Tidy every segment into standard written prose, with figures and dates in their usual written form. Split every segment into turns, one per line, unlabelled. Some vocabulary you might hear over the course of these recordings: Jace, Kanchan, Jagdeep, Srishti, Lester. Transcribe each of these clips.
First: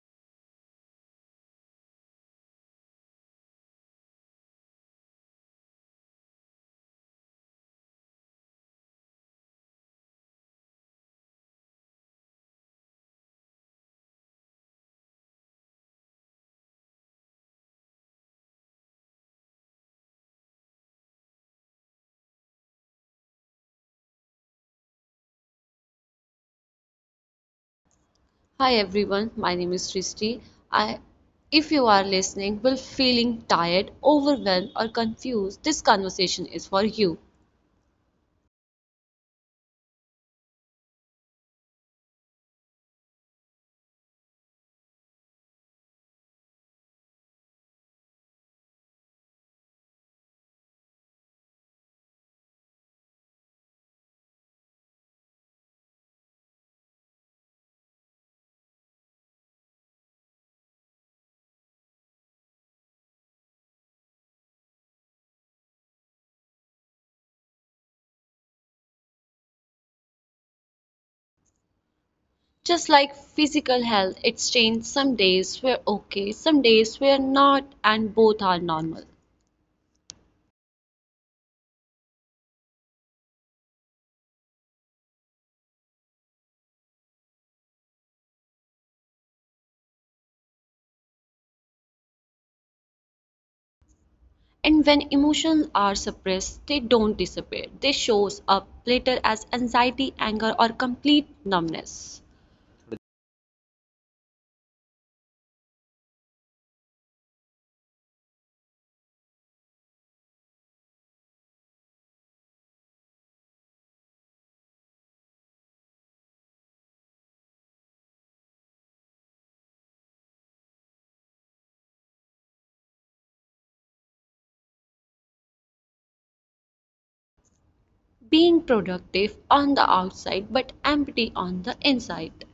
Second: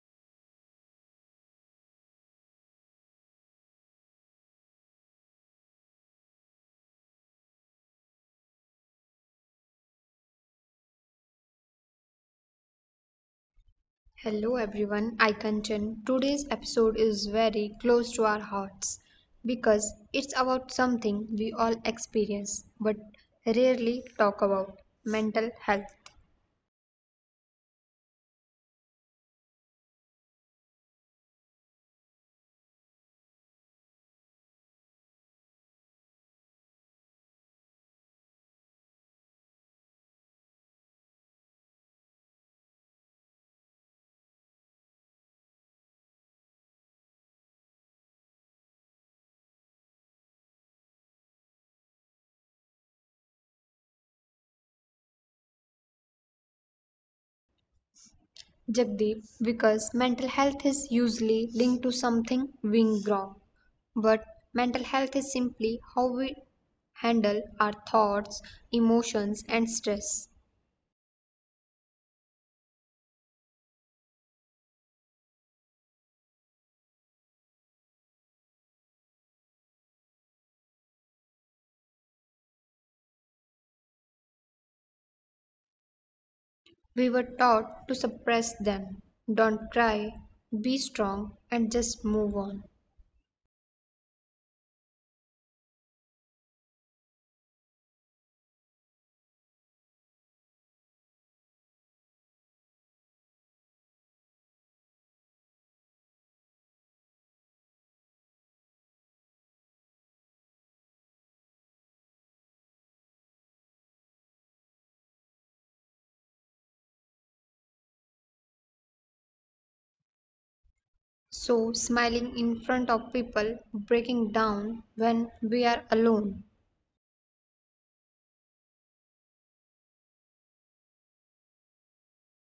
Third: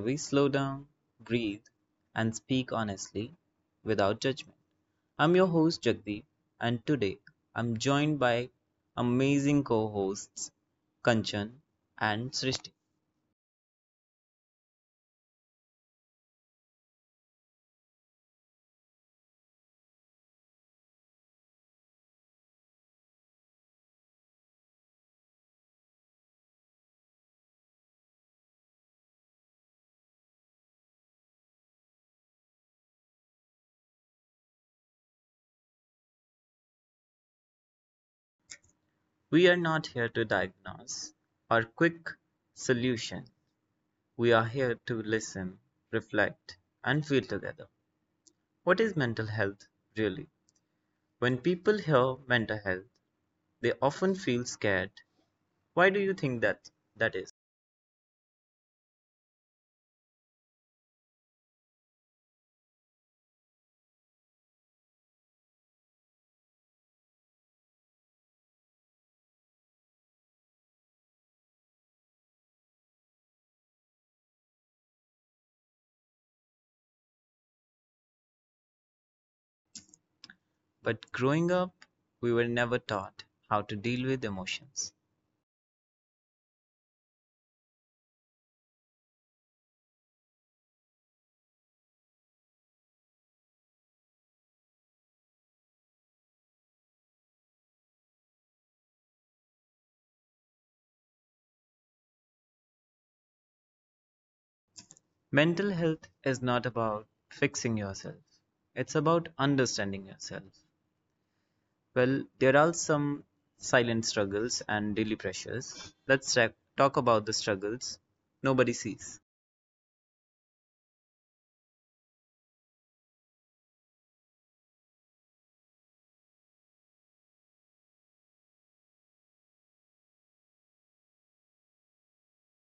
we slow down, breathe, and speak honestly without judgment. I'm your host, Jagdeep, and today I'm joined by amazing co hosts, Kanchan and Srishti.
Hello everyone, I Kanchan. Today's episode is very close to our hearts because it's about something we all experience but rarely talk about mental health.
Hi everyone, my name is Srishti. I, if you are listening, will feeling tired, overwhelmed, or confused, this conversation is for you.
We are not here to diagnose or quick solution. We are here to listen, reflect, and feel together. What is mental health really? When people hear mental health, they often feel scared. Why do you think that that is?
Jagdeep, because mental health is usually linked to something being wrong, but mental health is simply how we handle our thoughts, emotions, and stress.
Just like physical health, it's changed. Some days we're okay, some days we're not, and both are normal.
But growing up, we were never taught how to deal with emotions.
We were taught to suppress them, don't cry, be strong, and just move on.
And when emotions are suppressed, they don't disappear. They shows up later as anxiety, anger, or complete numbness.
Mental health is not about fixing yourself, it's about understanding yourself. Well, there are some silent struggles and daily pressures. Let's talk about the struggles nobody sees.
So, smiling in front of people, breaking down when we are alone.
Being productive on the outside but empty on the inside.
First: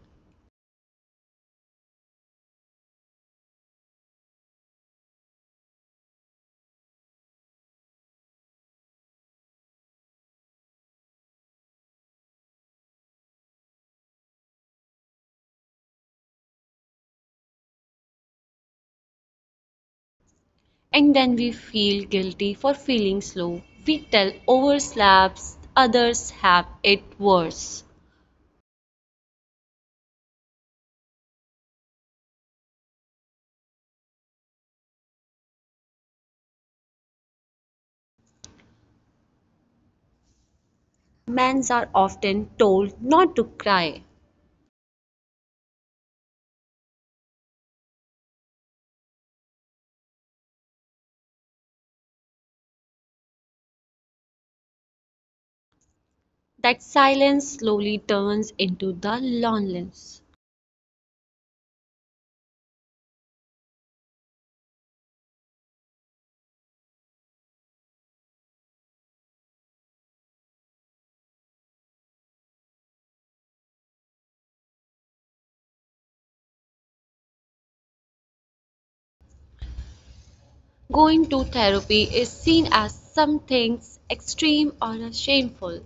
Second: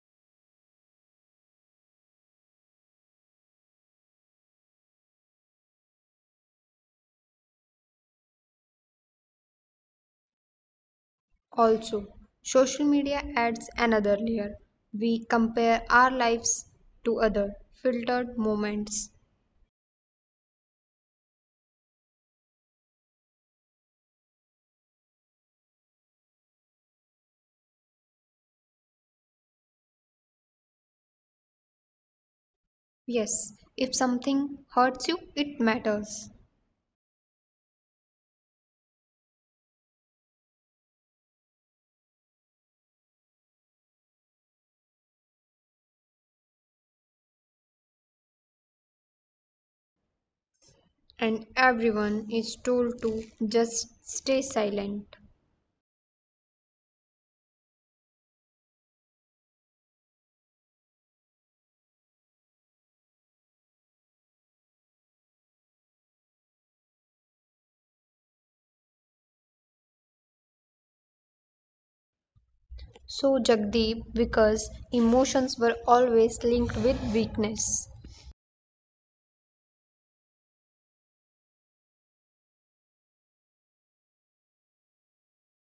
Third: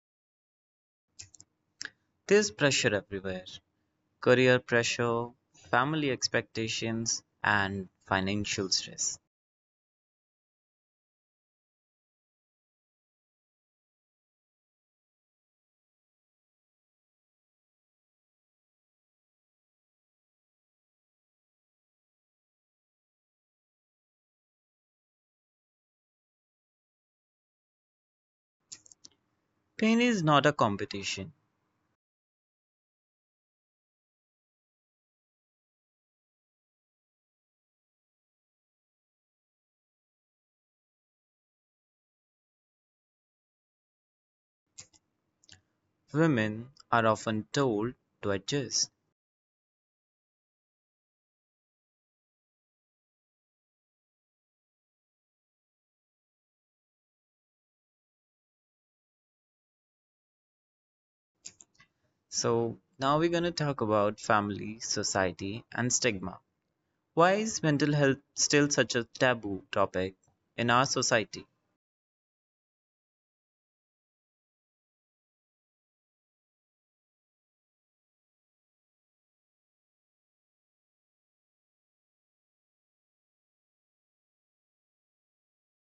There's pressure everywhere, career pressure, family expectations, and financial stress.
Also, social media adds another layer. We compare our lives to other filtered moments.
And then we feel guilty for feeling slow. We tell overslaps others have it worse.
Pain is not a competition.
Yes, if something hurts you, it matters.
Men are often told not to cry.
Women are often told to adjust.
And everyone is told to just stay silent.
That silence slowly turns into the loneliness.
So, now we're going to talk about family, society, and stigma. Why is mental health still such a taboo topic in our society?
So, Jagdeep, because emotions were always linked with weakness.
Going to therapy is seen as something extreme or shameful.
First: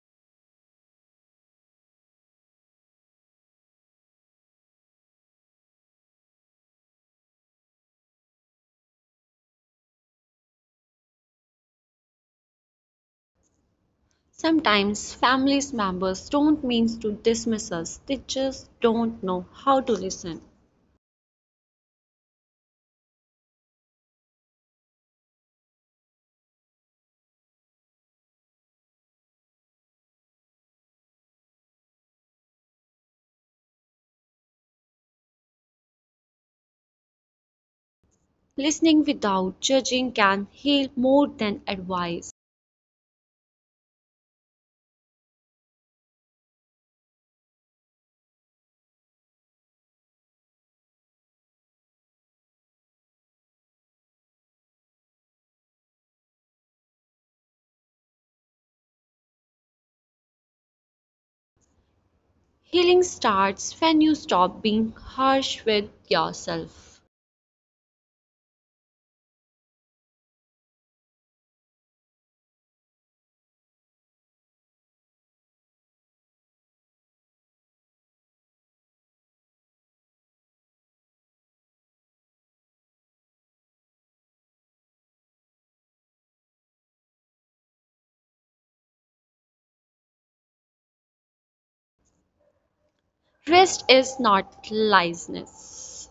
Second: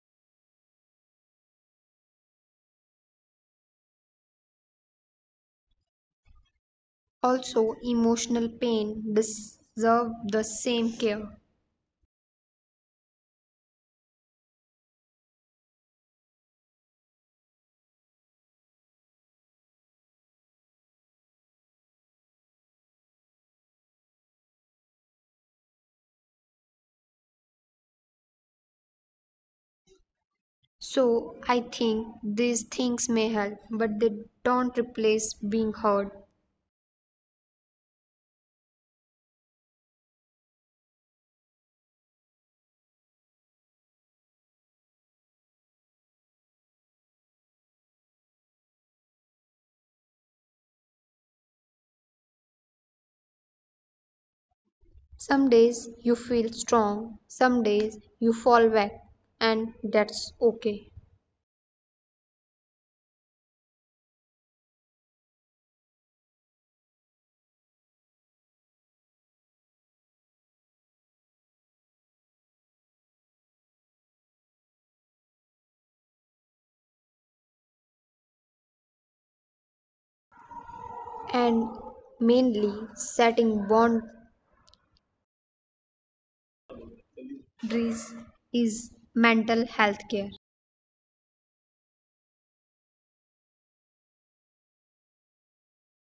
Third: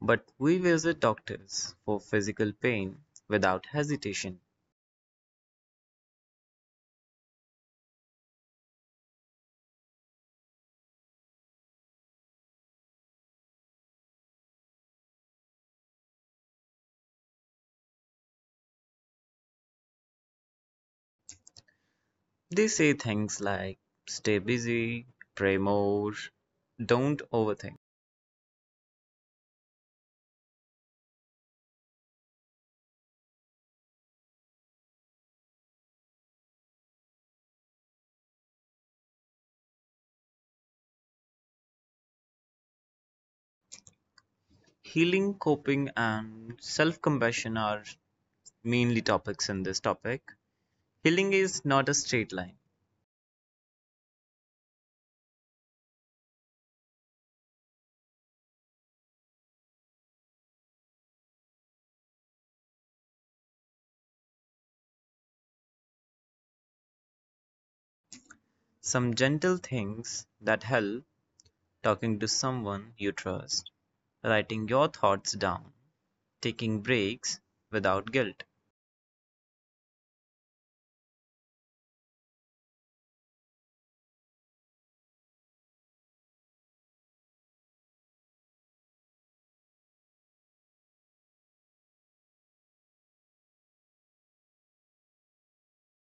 But we visit doctors for physical pain without hesitation.
Also, emotional pain deserve the same care.
Sometimes family members don't mean to dismiss us, they just don't know how to listen.
They say things like stay busy, pray more, don't overthink.
So, I think these things may help, but they don't replace being heard.
Listening without judging can heal more than advice.
Healing, coping, and self compassion are mainly topics in this topic. Healing is not a straight line.
Some days you feel strong, some days you fall back, and that's okay.
Healing starts when you stop being harsh with yourself.
Some gentle things that help: talking to someone you trust, writing your thoughts down, taking breaks without guilt.
And mainly, setting boundaries is mental health care.
Rest is not laziness.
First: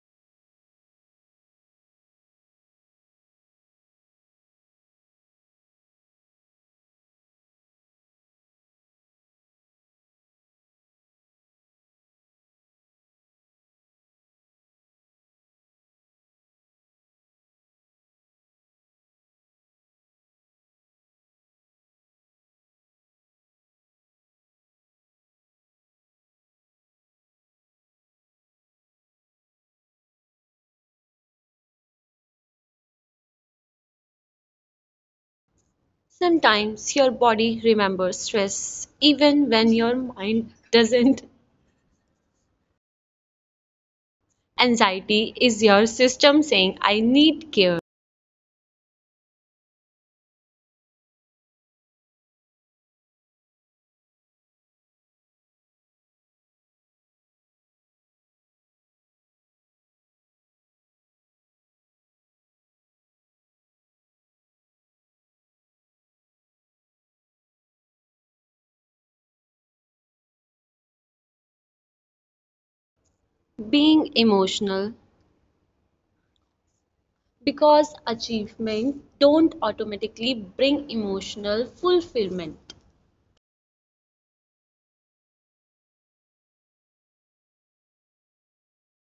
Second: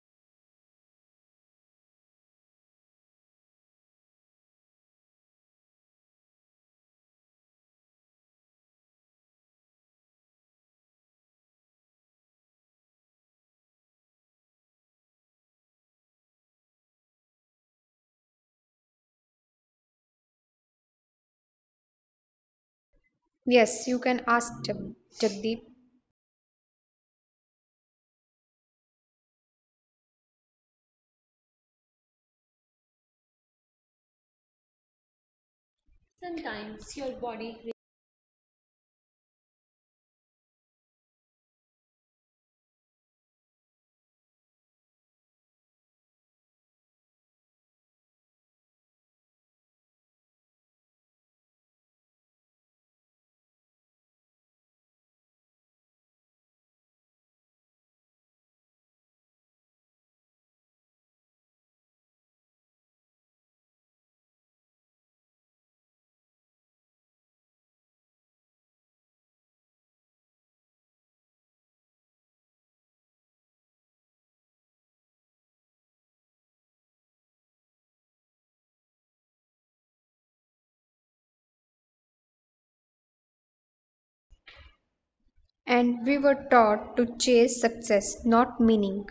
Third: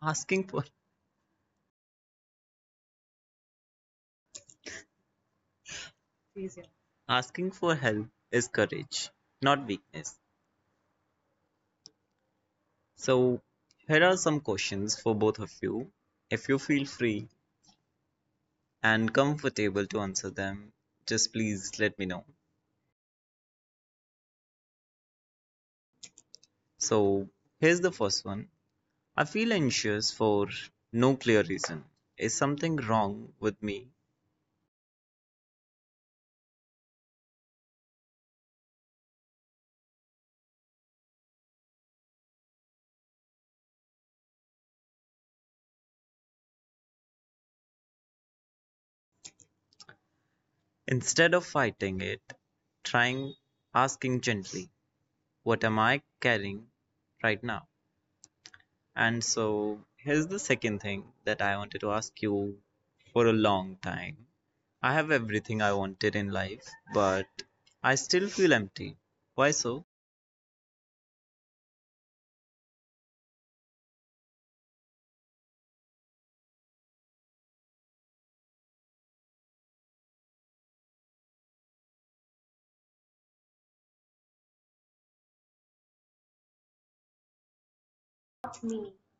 Asking for asking for help is courage, not weakness. So, here are some questions for both of you. If you feel free and comfortable to answer them, just please let me know.
Yes, you can ask Jagdeep.
So, here's the first one. I feel anxious for no clear reason. Is something wrong with me?
Sometimes
Sometimes your
your body
body.
remembers stress even when your mind doesn't. Anxiety is your system saying, I need care.
Instead of fighting it, trying, asking gently, what am I carrying right now? And so here's the second thing that I wanted to ask you for a long time. I have everything I wanted in life, but I still feel empty. Why so?
Being emotional because achievement don't automatically bring emotional fulfillment.
And we were taught to chase success, not meaning.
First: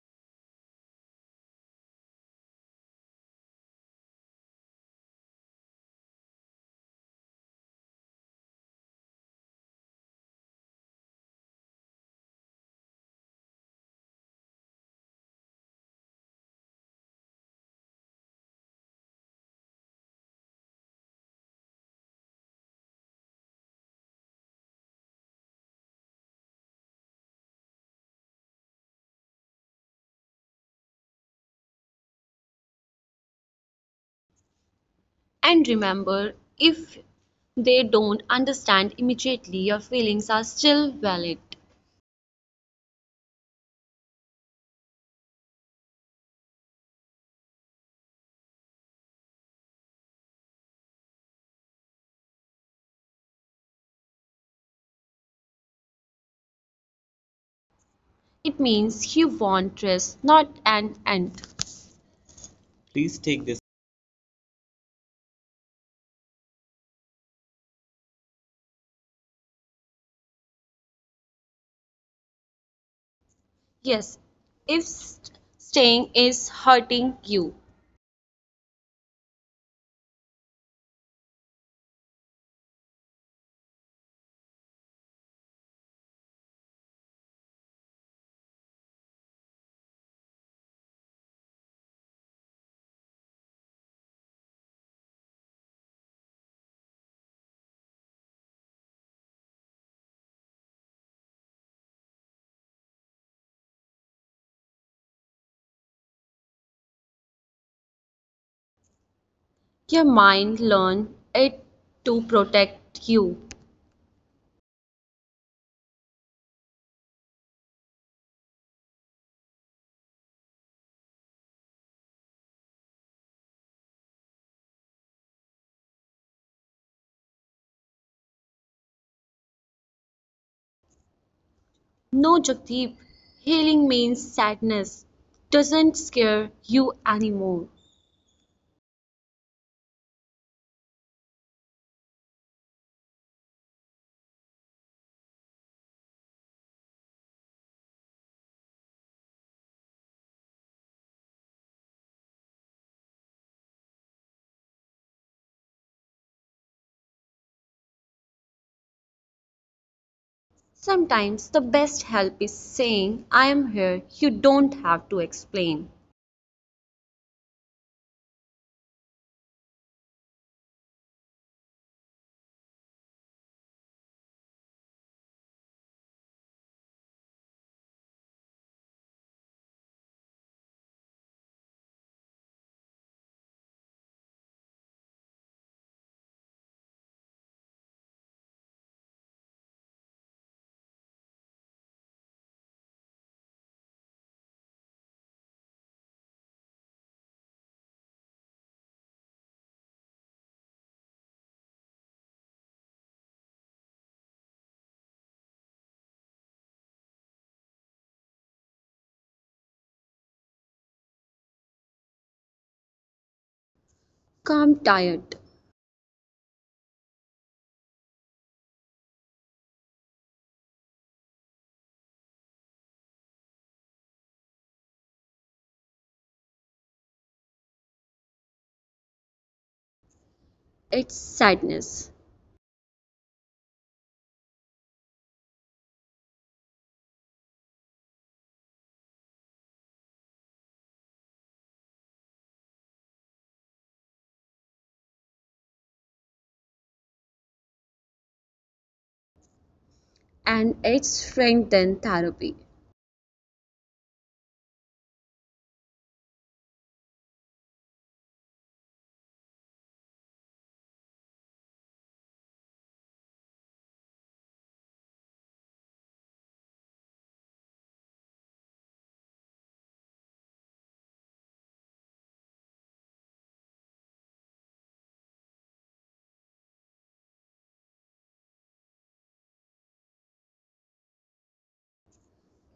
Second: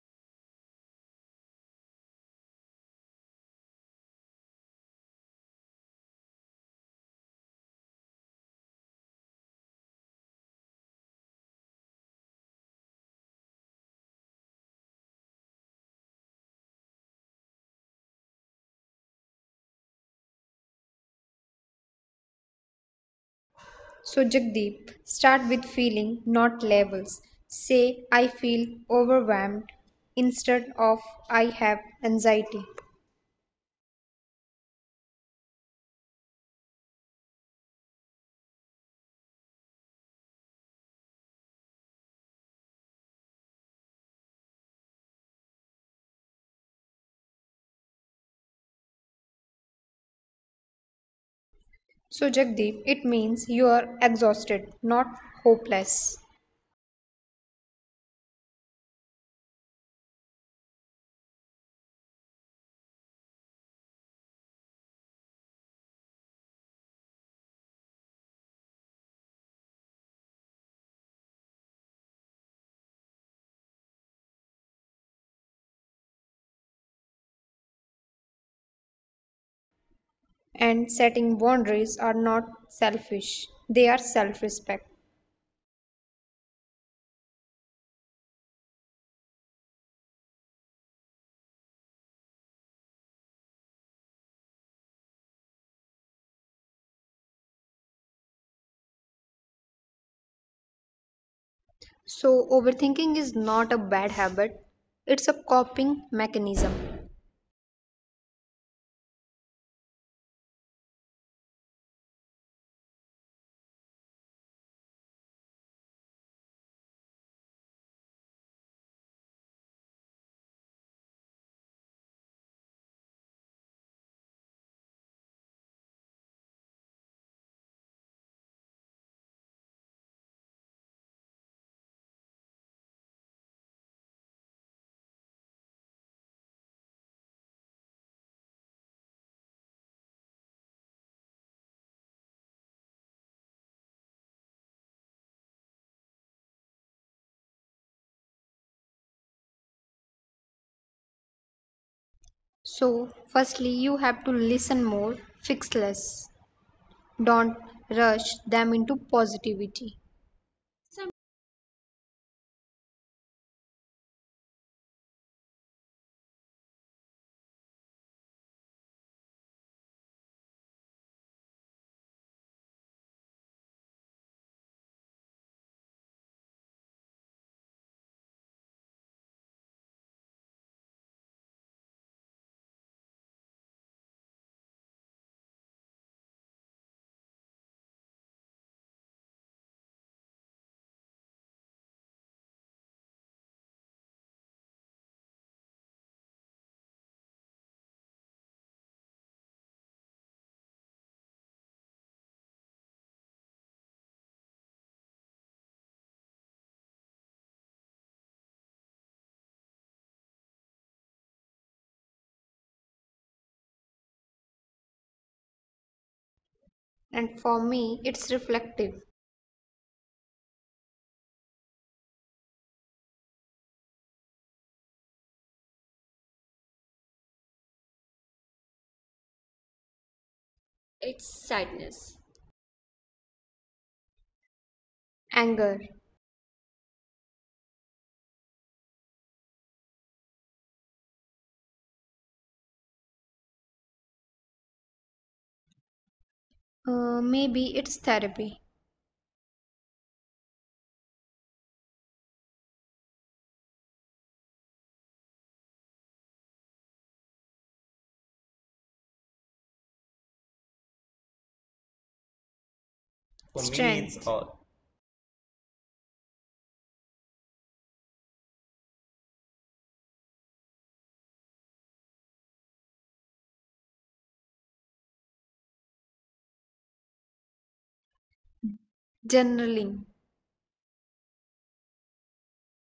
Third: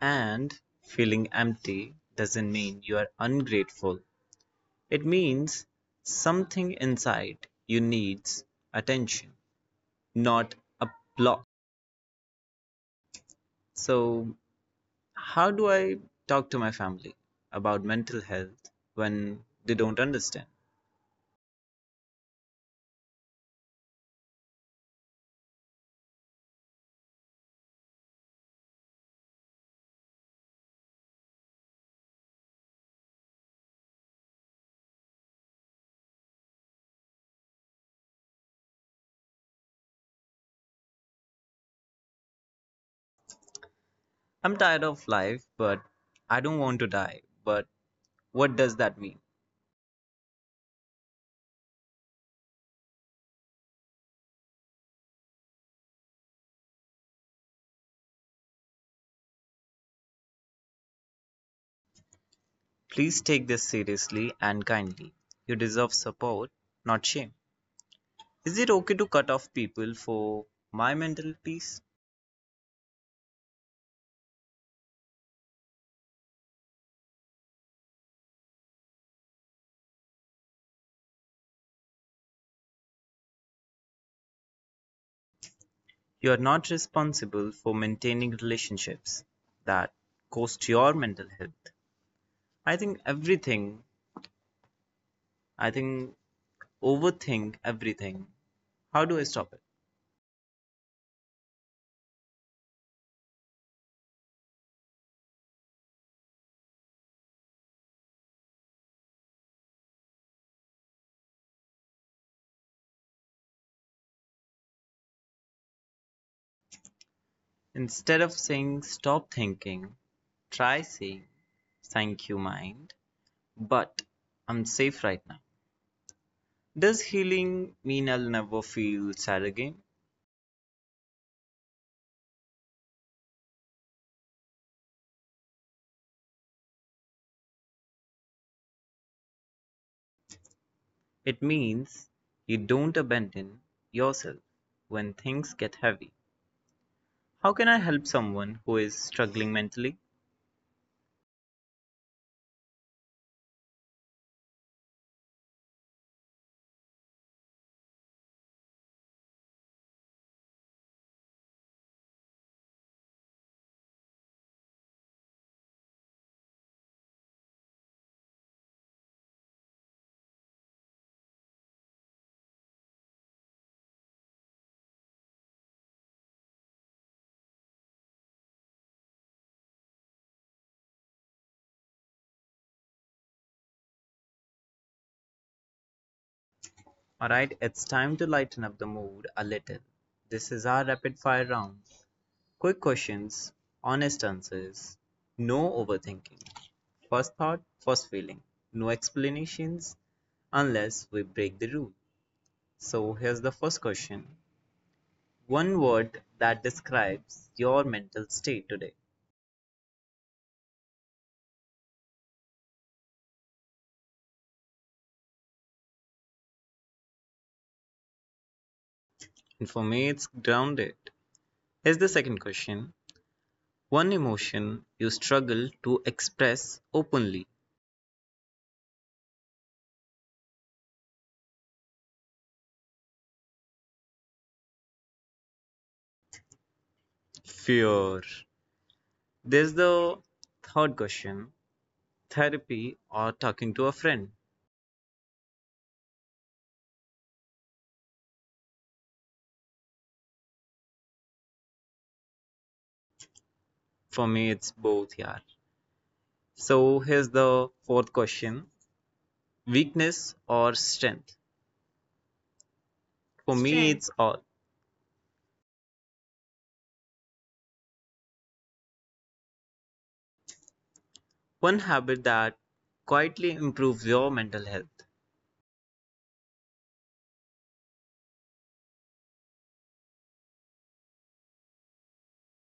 And feeling empty doesn't mean you are ungrateful. It means something inside you needs attention, not a block. So, how do I talk to my family about mental health when they don't understand?
So, Jagdeep, start with feeling, not labels. Say, I feel overwhelmed instead of I have anxiety.
And remember, if they don't understand immediately, your feelings are still valid.
I'm tired of life, but I don't want to die. But what does that mean?
So, Jagdeep, it means you are exhausted, not hopeless.
It means you want rest, not an end. Please take
Please
this.
take this seriously and kindly. You deserve support, not shame. Is it okay to cut off people for my mental peace?
Yes, if staying is hurting you,
And setting boundaries are not selfish, they are self respect.
You are not responsible for maintaining relationships that cost your mental health. I think everything, I think overthink everything. How do I stop it?
So, overthinking is not a bad habit, it's a coping mechanism.
your mind learn it to protect you.
Instead of saying "Stop thinking", try saying "Thank you mind, but I'm safe right now". Does healing mean I'll never feel sad again?
No, Jagdeep, healing means sadness doesn't scare you anymore.
It means you don't abandon yourself when things get heavy. How can I help someone who is struggling mentally?
So, firstly, you have to listen more, fix less. Don't rush them into positivity. Some.
Sometimes the best help is saying, I am here, you don't have to explain.
Alright, it's time to lighten up the mood a little. This is our rapid fire round. Quick questions, honest answers, no overthinking, first thought, first feeling, no explanations unless we break the rule. So here's the first question. One word that describes your mental state today.
Calm tired,
And for me, it's reflective,
And for me, it's grounded. Here's the second question. One emotion you struggle to express openly.
it's
it's sadness.
sadness,
Anger,
Fear. There's the third question. Therapy or talking to a friend.
maybe it's therapy,
and it's friend than therapy.
For me, it's both, yeah. So here's the fourth question, weakness or strength? For strength. Me,
strength,
it's
it's
all. One habit that quietly improves your mental health:
journaling,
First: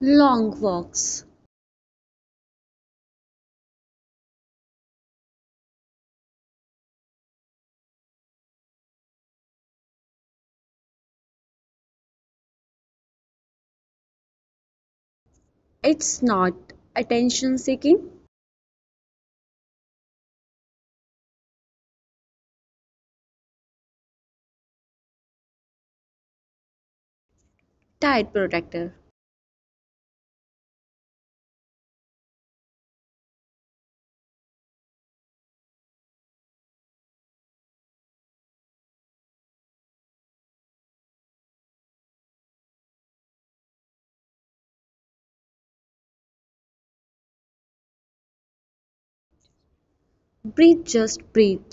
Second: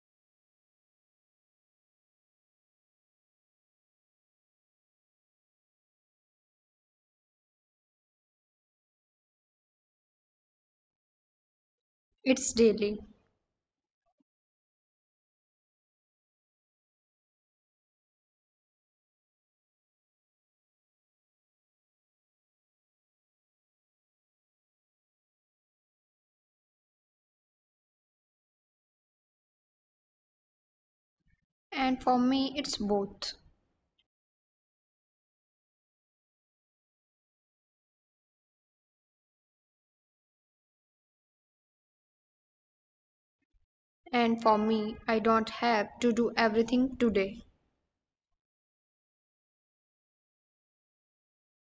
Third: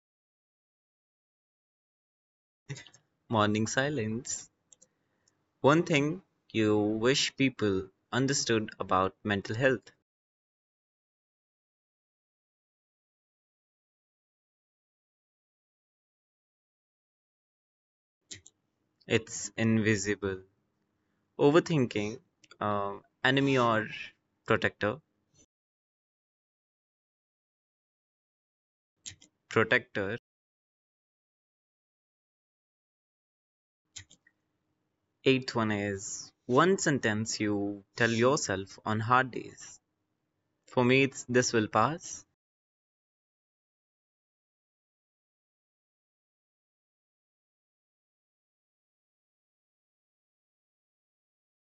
Long walks,
morning silence. One thing you wish people understood about mental health:
it's daily.
it's not attention seeking,
it's invisible. Overthinking, enemy or protector.
tired protector.
Protector.
And for me, it's both.
Eighth one is one sentence you tell yourself on hard days. For me, it's this will pass.
And for me, I don't have to do everything today,
Breathe, just breathe,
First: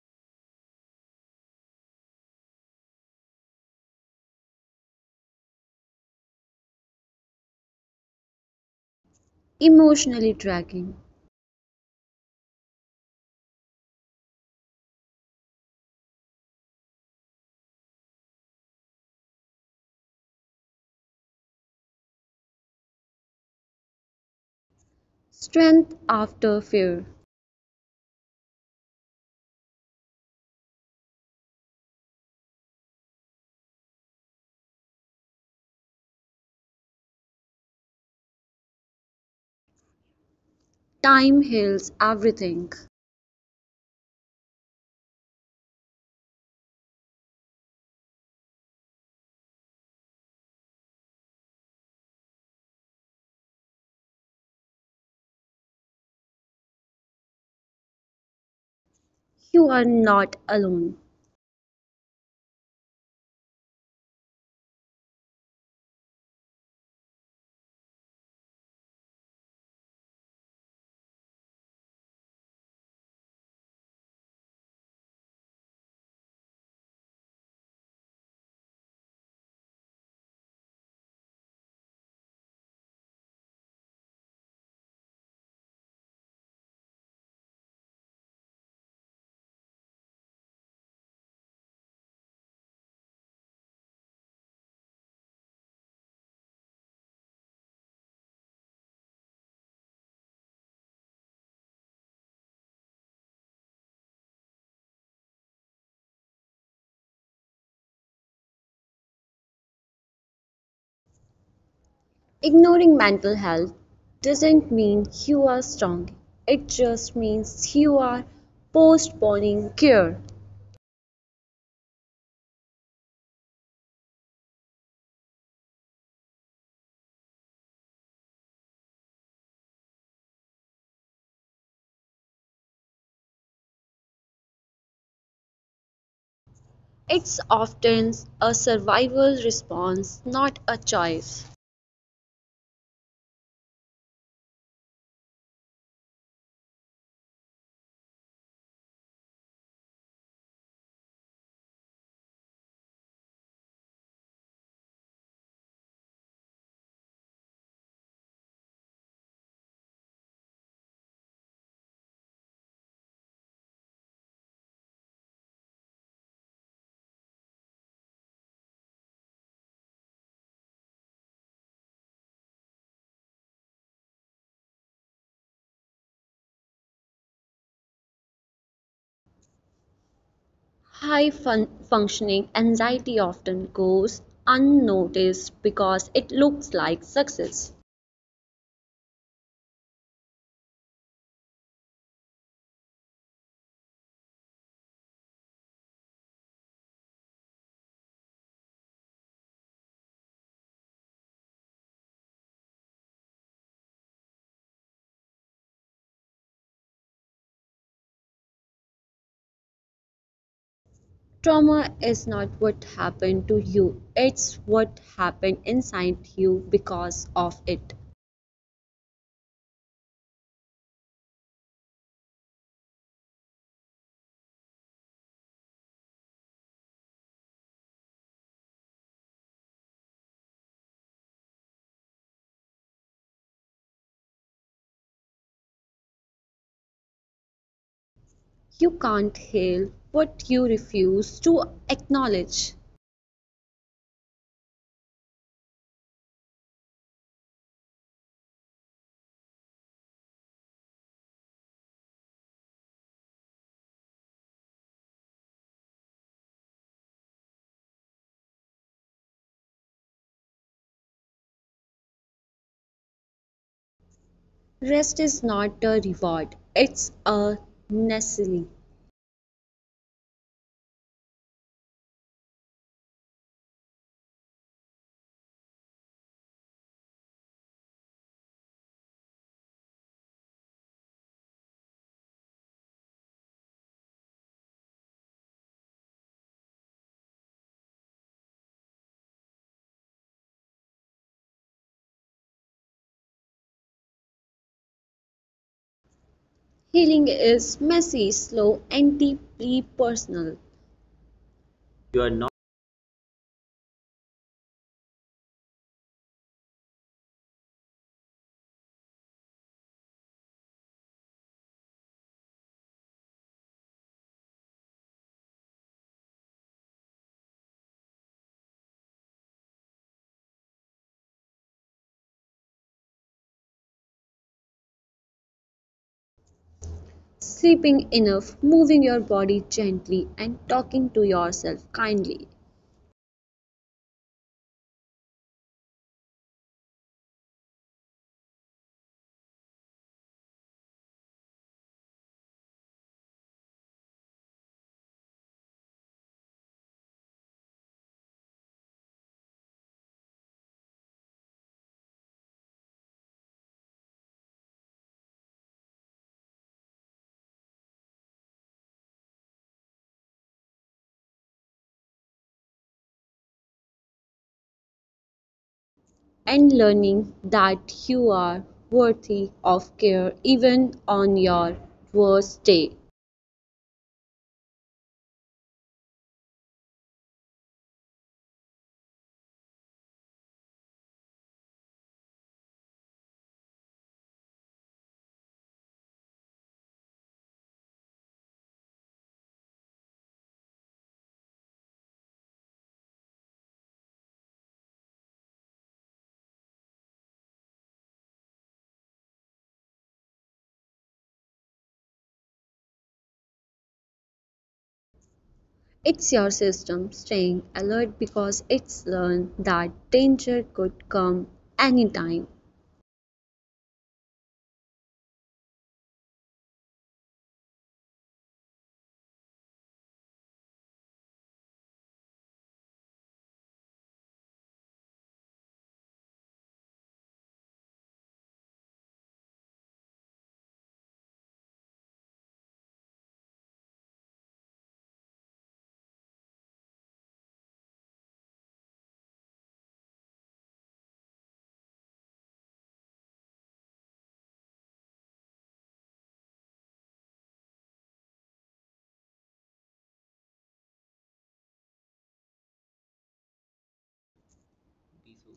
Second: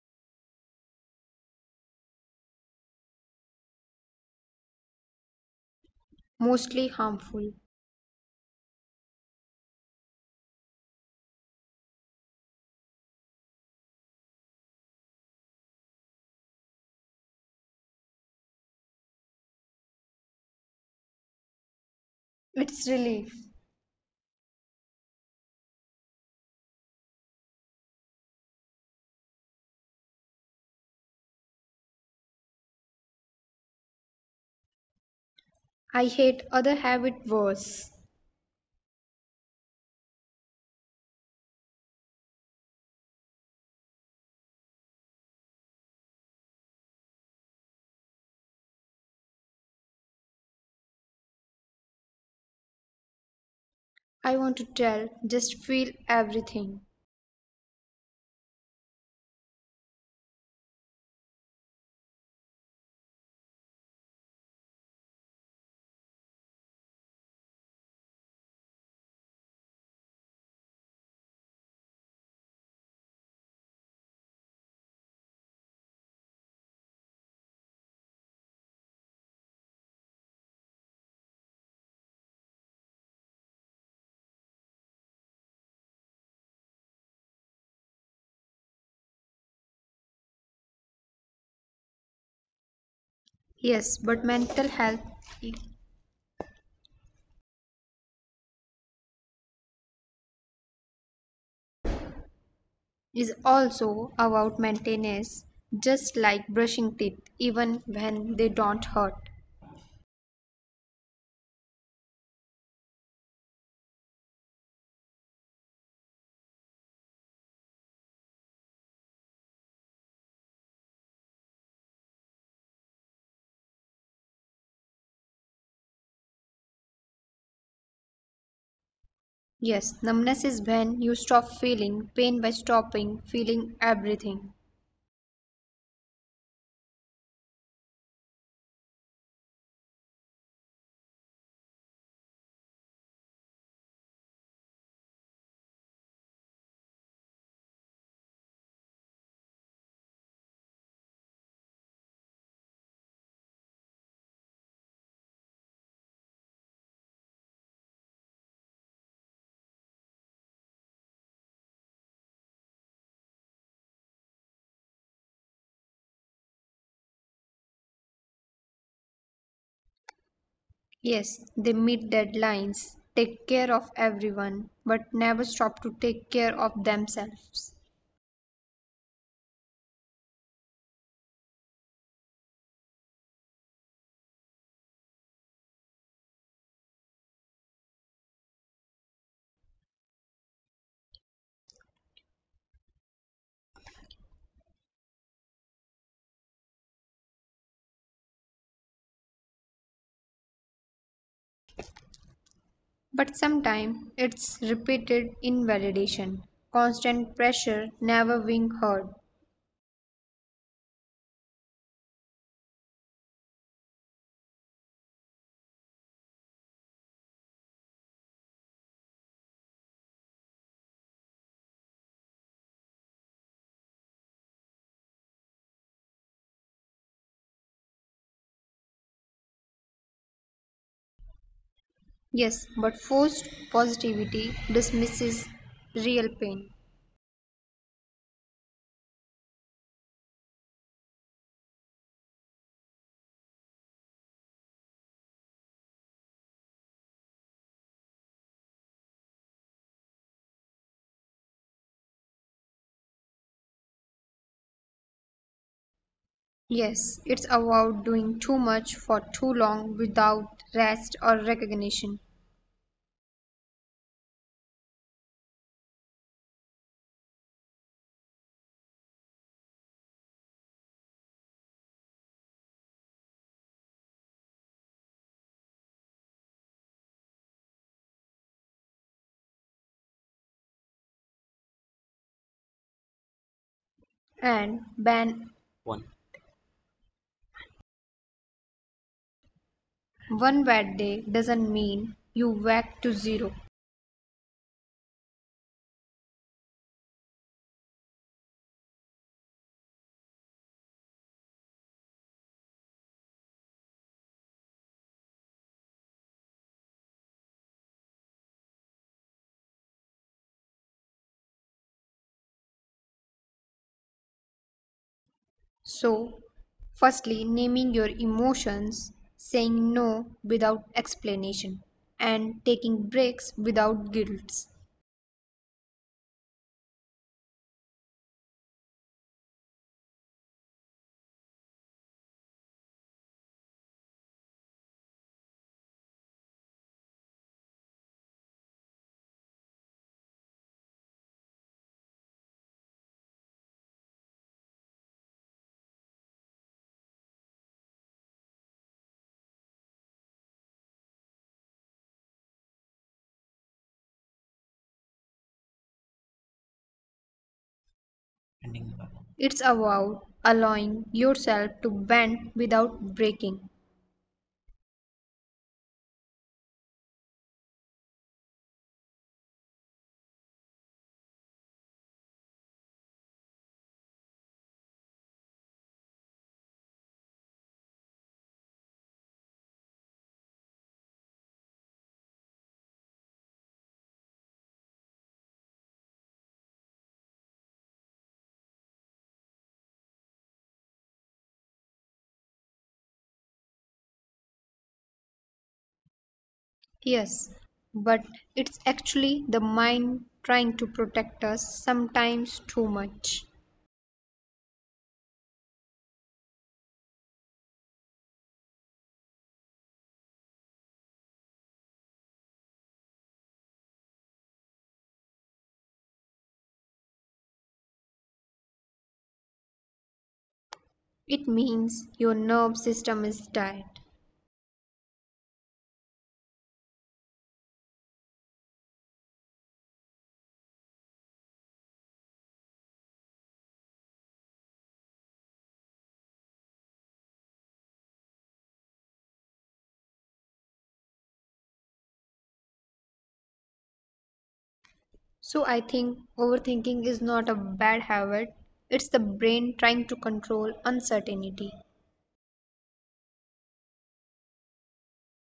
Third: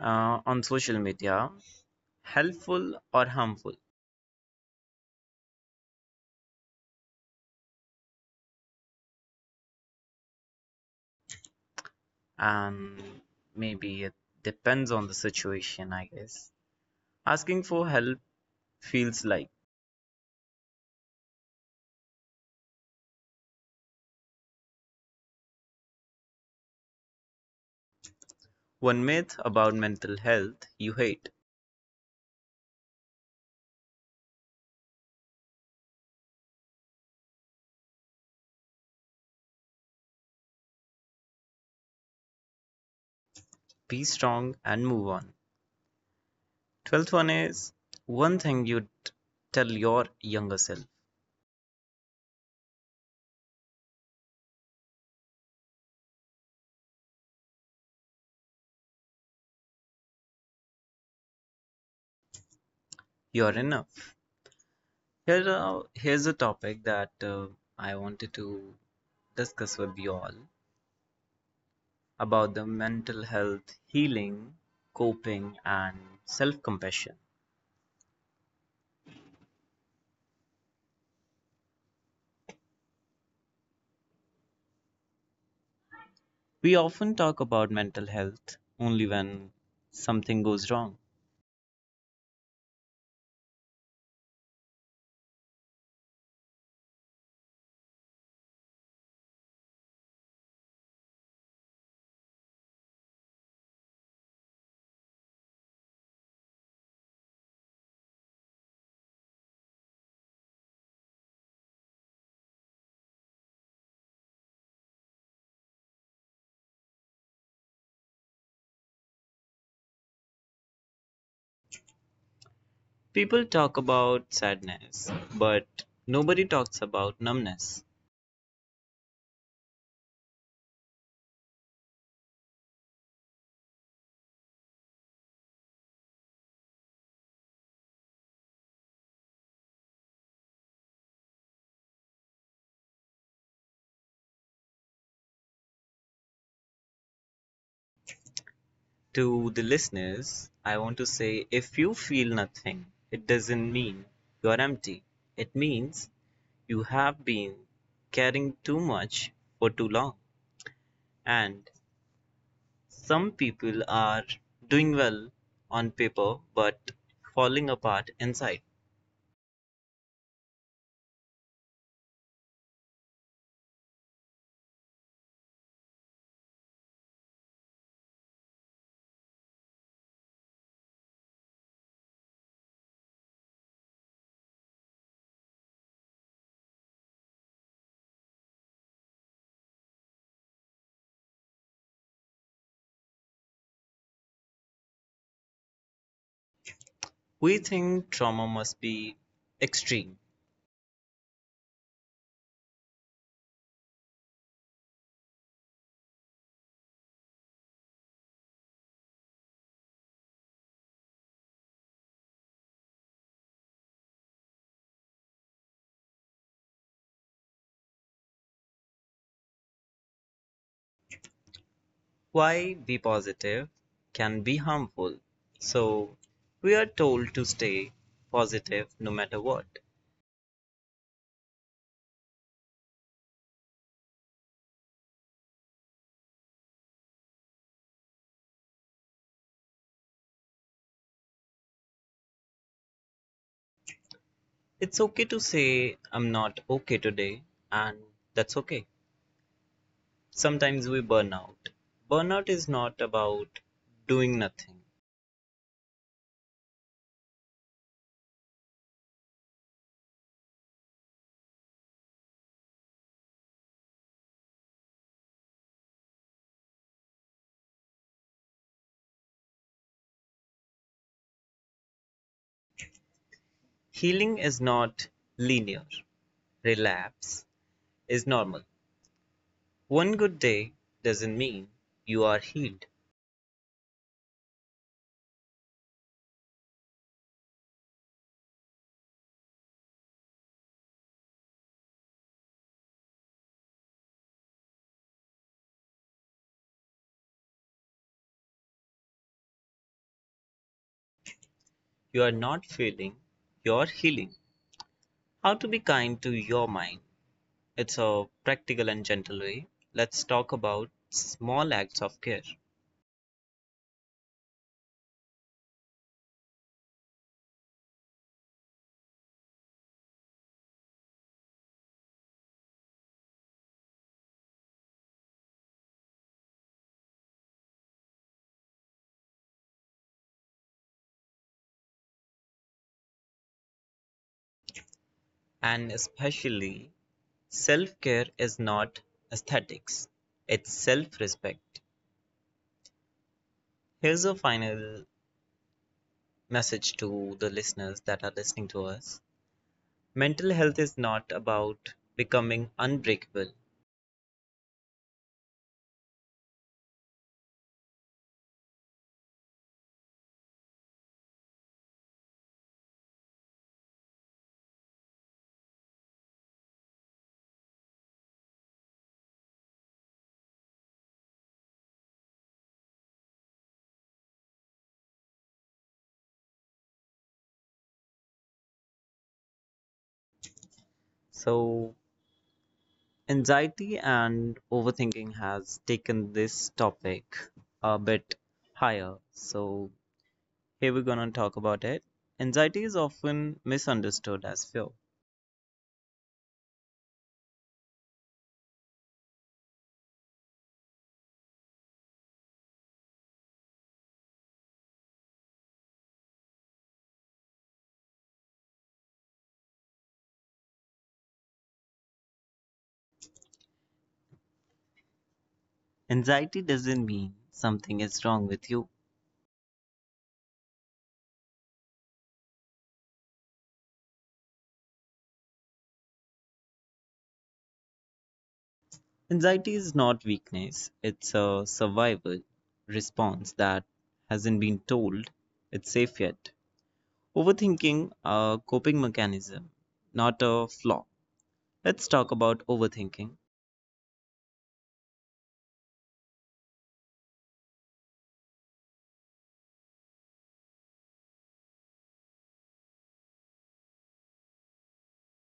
On social media, helpful or harmful?
mostly harmful.
emotionally dragging.
And maybe it depends on the situation, I guess. Asking for help feels like
It's relief.
Strength after fear,
one myth about mental health you hate.
I hate other habit worse.
time heals everything.
Be strong and move on. 12th one is one thing you'd tell your younger self:
I want to tell, just feel everything.
You are not alone.
you're enough. Here's a topic that I wanted to discuss with you all about the mental health, healing, coping, and self compassion. We often talk about mental health only when something goes wrong.
Yes, but mental health is also about maintenance, just like brushing teeth, even when they don't hurt.
Ignoring mental health doesn't mean you are strong, it just means you are postponing care.
People talk about sadness, but nobody talks about numbness.
Yes, numbness is when you stop feeling pain by stopping feeling everything.
It's often a survival response, not a choice.
To the listeners, I want to say if you feel nothing, it doesn't mean you're empty. It means you have been caring too much for too long. And some people are doing well on paper but falling apart inside.
Yes, they meet deadlines, take care of everyone, but never stop to take care of themselves.
High functioning anxiety often goes unnoticed because it looks like success.
We think trauma must be extreme.
But sometimes it's repeated invalidation, constant pressure, never being heard.
Trauma is not what happened to you, it's what happened inside you because of it.
Why be positive can be harmful. So we are told to stay positive no matter what.
Yes, but forced positivity dismisses real pain.
You can't heal what you refuse to acknowledge.
It's okay to say I'm not okay today, and that's okay. Sometimes we burn out. Burnout is not about doing nothing.
Yes, it's about doing too much for too long without rest or recognition.
Rest is not a reward, it's a necessity.
Healing is not linear, relapse is normal. One good day doesn't mean you are healed.
And ban one bad day doesn't mean you back to zero.
Healing is messy, slow, and deeply personal. You
You
are
are
not
not failing, you're healing. How to be kind to your mind. It's a practical and gentle way. Let's talk about small acts of care.
So, firstly, naming your emotions, saying no without explanation, and taking breaks without guilt.
sleeping enough, moving your body gently, and talking to yourself kindly,
And especially, self care is not aesthetics, it's self respect. Here's a final message to the listeners that are listening to us: mental health is not about becoming unbreakable.
It's about allowing yourself to bend without breaking.
and learning that you are worthy of care even on your worst day.
So, anxiety and overthinking has taken this topic a bit higher. So, here we're going to talk about it. Anxiety is often misunderstood as fear.
Yes, but it's actually the mind trying to protect us sometimes too much.
It's your system staying alert because it's learned that danger could come anytime.
Anxiety doesn't mean something is wrong with you.
It means your nerve system is tired.
Anxiety is not weakness, it's a survival response that hasn't been told it's safe yet. Overthinking, a coping mechanism, not a flaw. Let's talk about overthinking.
So I think overthinking is not a bad habit. It's the brain trying to control uncertainty.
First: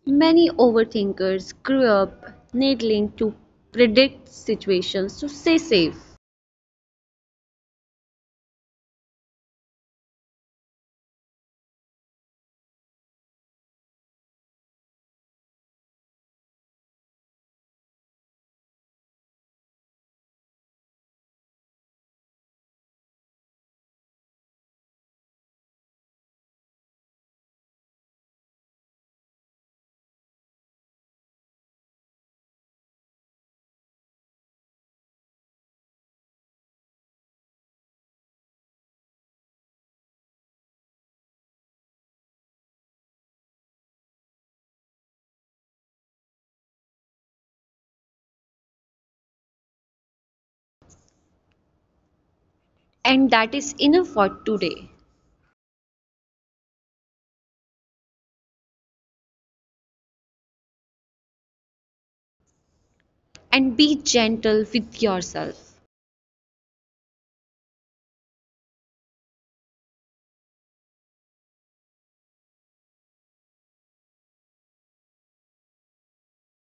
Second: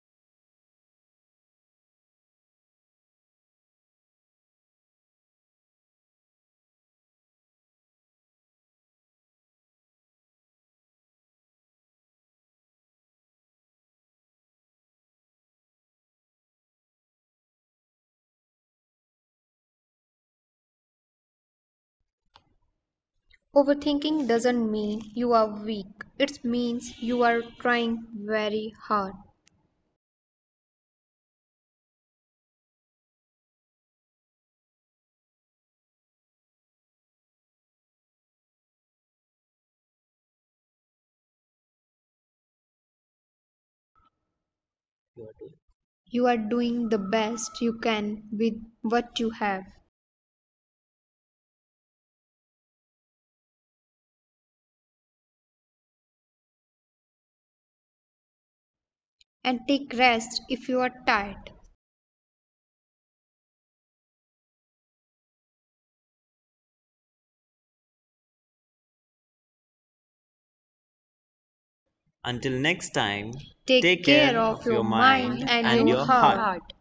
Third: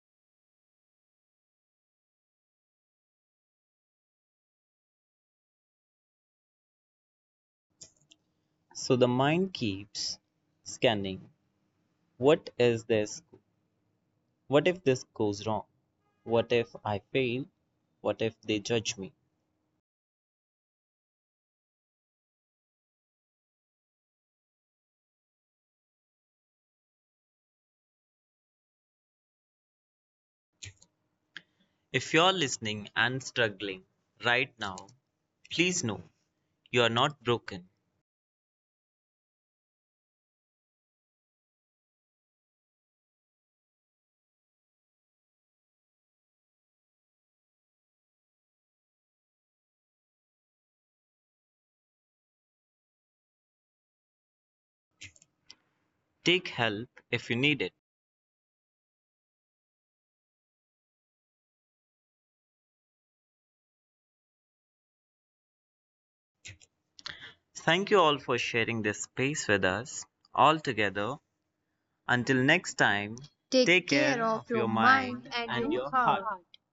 Many overthinkers grew up needing to predict situations to stay safe.
So the mind keeps scanning, what is this? What if this goes wrong? What if I fail? What if they judge me?
Overthinking doesn't mean you are weak. It means you are trying very hard.
If you're listening and struggling right now, please know you are not broken.
You are doing the best you can with what you have.
And that is enough for today.
Take help if you need it.
And take rest if you are tired.
And be gentle with yourself.
Thank you all for sharing this space with us all together. Until next time, take
Take
care
care
of
of
your mind
mind
and
and
your
your
heart.
heart.